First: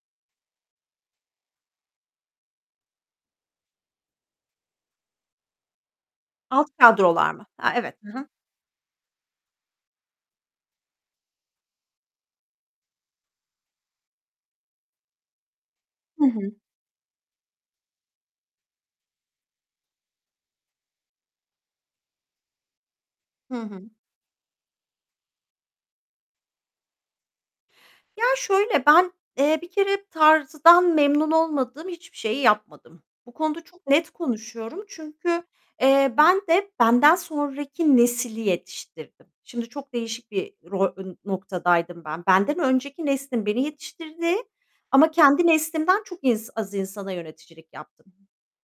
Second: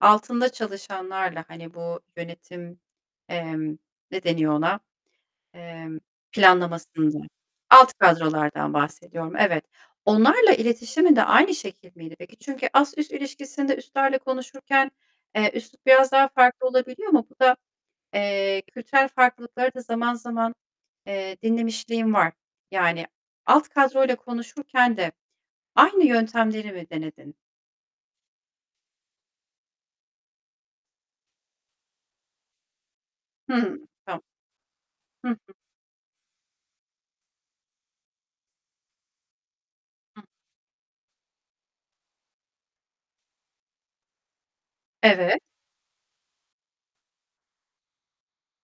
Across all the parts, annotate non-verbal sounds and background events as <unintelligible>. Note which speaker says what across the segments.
Speaker 1: Altında çalışanlarla hani bu yönetim, emm, ne deniyor ona, eee,
Speaker 2: Alt
Speaker 1: planlamasında,
Speaker 2: kadrolar mı? Ha,
Speaker 1: alt
Speaker 2: evet. Hı hı.
Speaker 1: kadrolardan bahsediyorum evet. Onlarla iletişimin de aynı şekil miydi peki? Çünkü ast üst ilişkisinde üstlerle konuşurken, eee, üslup biraz
Speaker 2: Hı
Speaker 1: daha
Speaker 2: hı.
Speaker 1: farklı olabiliyor ama bu da, eee, kültürel farklılıkları da zaman zaman, eee, dinlemişliğim var. Yani
Speaker 2: Hı
Speaker 1: alt
Speaker 2: hı.
Speaker 1: kadroyla konuşurken de aynı yöntemleri mi denedin?
Speaker 2: Ya, şöyle, ben, eee, bir kere tarzdan memnun olmadığım hiçbir şeyi yapmadım. Bu konuda
Speaker 1: Hı.
Speaker 2: çok net
Speaker 1: <unintelligible>
Speaker 2: konuşuyorum
Speaker 1: Hı hı.
Speaker 2: çünkü, eee, ben de benden sonraki nesli yetiştirdim. Şimdi çok
Speaker 1: Hı.
Speaker 2: değişik bir rol, eee, noktadaydım ben. Benden önceki neslin beni yetiştirdiği ama
Speaker 1: Evet.
Speaker 2: kendi neslimden çok in az insana yöneticilik yaptım.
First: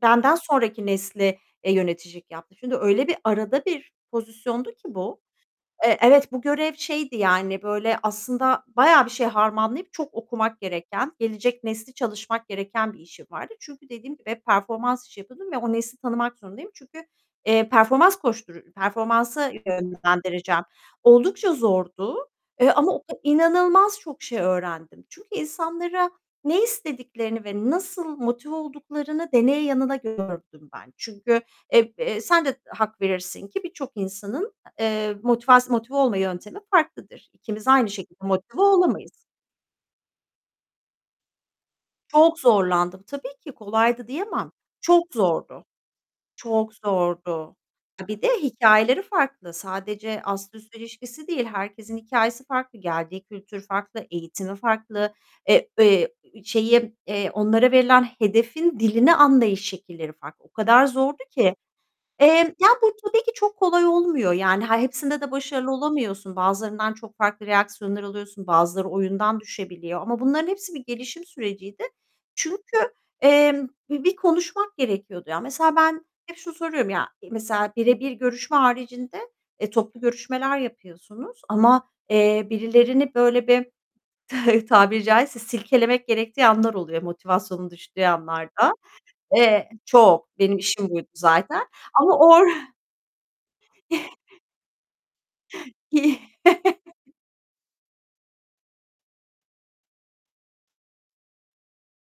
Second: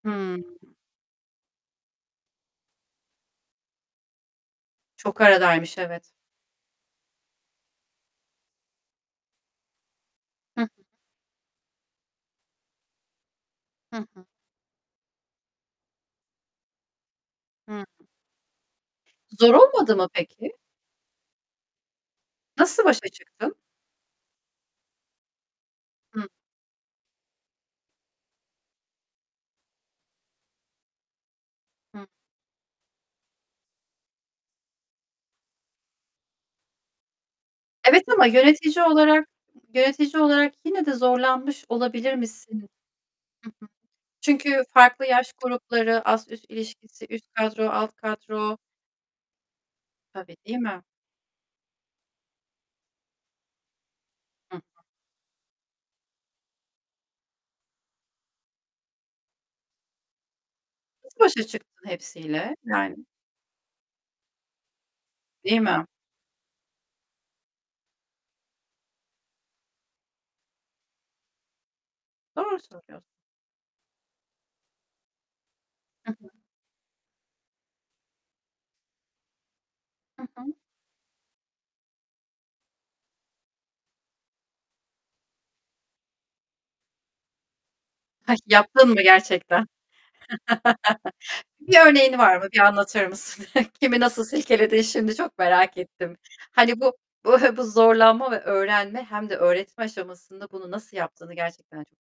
Speaker 2: Benden
Speaker 1: Hımm.
Speaker 2: sonraki nesle, eee, yöneticilik yaptım. Şimdi öyle bir arada bir pozisyondu ki bu,
Speaker 1: Çok aradaymış
Speaker 2: eee,
Speaker 1: evet.
Speaker 2: evet, bu görev şeydi yani böyle aslında bayağı bir şey harmanlayıp çok okumak
Speaker 1: Hı hı.
Speaker 2: gereken, gelecek nesli çalışmak gereken bir işim vardı. Çünkü
Speaker 1: Hı
Speaker 2: dediğim
Speaker 1: hı.
Speaker 2: gibi performans işi yapıyordum ve o nesli tanımak zorundayım. Çünkü, eee,
Speaker 1: Hı hı.
Speaker 2: performans koştur Performansa
Speaker 1: Zor olmadı mı peki?
Speaker 2: yönlendireceğim. Oldukça zordu, eee,
Speaker 1: Nasıl
Speaker 2: ama o
Speaker 1: başa
Speaker 2: kad
Speaker 1: çıktın?
Speaker 2: inanılmaz çok şey öğrendim. Çünkü insanlara
Speaker 1: Hı.
Speaker 2: ne istediklerini ve nasıl motive olduklarını deneye yanıla gördüm ben. Çünkü eb
Speaker 1: Hı.
Speaker 2: eee, sen de hak verirsin ki, birçok insanın, eee, motivas motive olma yöntemi farklıdır. İkimiz aynı
Speaker 1: Evet ama
Speaker 2: şekilde motive
Speaker 1: yönetici
Speaker 2: olamayız.
Speaker 1: olarak yönetici olarak yine de zorlanmış olabilir
Speaker 2: Çok
Speaker 1: misin? Hı hı.
Speaker 2: zorlandım. Tabii ki kolaydı diyemem.
Speaker 1: Çünkü
Speaker 2: Çok
Speaker 1: farklı yaş
Speaker 2: zordu.
Speaker 1: grupları, ast üst
Speaker 2: Çok
Speaker 1: ilişkisi, üst
Speaker 2: zordu.
Speaker 1: kadro, alt
Speaker 2: Bir de
Speaker 1: kadro...
Speaker 2: hikâyeleri farklı. Sadece
Speaker 1: Tabii,
Speaker 2: ast
Speaker 1: değil
Speaker 2: üst
Speaker 1: mi?
Speaker 2: ilişkisi değil. Herkesin hikâyesi farklı. Geldiği kültür farklı. Eğitimi
Speaker 1: Hı hı.
Speaker 2: farklı. Eee, eee, şeyi, eee, onlara verilen hedefin dilini anlayış şekilleri farklı. O kadar
Speaker 1: Nasıl
Speaker 2: zordu
Speaker 1: başa
Speaker 2: ki.
Speaker 1: çıktın
Speaker 2: Eee,
Speaker 1: hepsiyle?
Speaker 2: ya, bu
Speaker 1: Yani
Speaker 2: tabii ki çok kolay olmuyor yani. Yani, eee, hepsinde de
Speaker 1: Değil
Speaker 2: başarılı
Speaker 1: mi?
Speaker 2: olamıyorsun. Bazılarından çok farklı reaksiyonlar alıyorsun. Bazıları oyundan düşebiliyor ama bunların hepsi bir gelişim süreciydi.
Speaker 1: Doğru
Speaker 2: Çünkü,
Speaker 1: söylüyorsun.
Speaker 2: emm, bir bir konuşmak gerekiyordu ya. Mesela ben
Speaker 1: Hı hı.
Speaker 2: hep şunu soruyorum ya. Mesela birebir görüşme haricinde, eee, toplu
Speaker 1: Hı hı.
Speaker 2: görüşmeler yapıyorsunuz ama, eee, birilerini böyle bir <chuckles> tabiri caizse silkelemek gerektiği anlar oluyor, motivasyonu düştüğü
Speaker 1: Heh,
Speaker 2: anlar da.
Speaker 1: yaptın mı gerçekten?
Speaker 2: Eee, çok, benim işim buydu zaten
Speaker 1: <chuckles> Bir örneğin
Speaker 2: ama
Speaker 1: var
Speaker 2: or
Speaker 1: mı? Bir
Speaker 2: <chuckles>
Speaker 1: anlatır mısın? <chuckles> Kimi nasıl
Speaker 2: <chuckles>
Speaker 1: silkeledin şimdi çok merak ettim. Hani bu
Speaker 2: <chuckles>
Speaker 1: bu bu zorlanma ve öğrenme hem de öğretme aşamasında bunu nasıl yaptığını gerçekten çok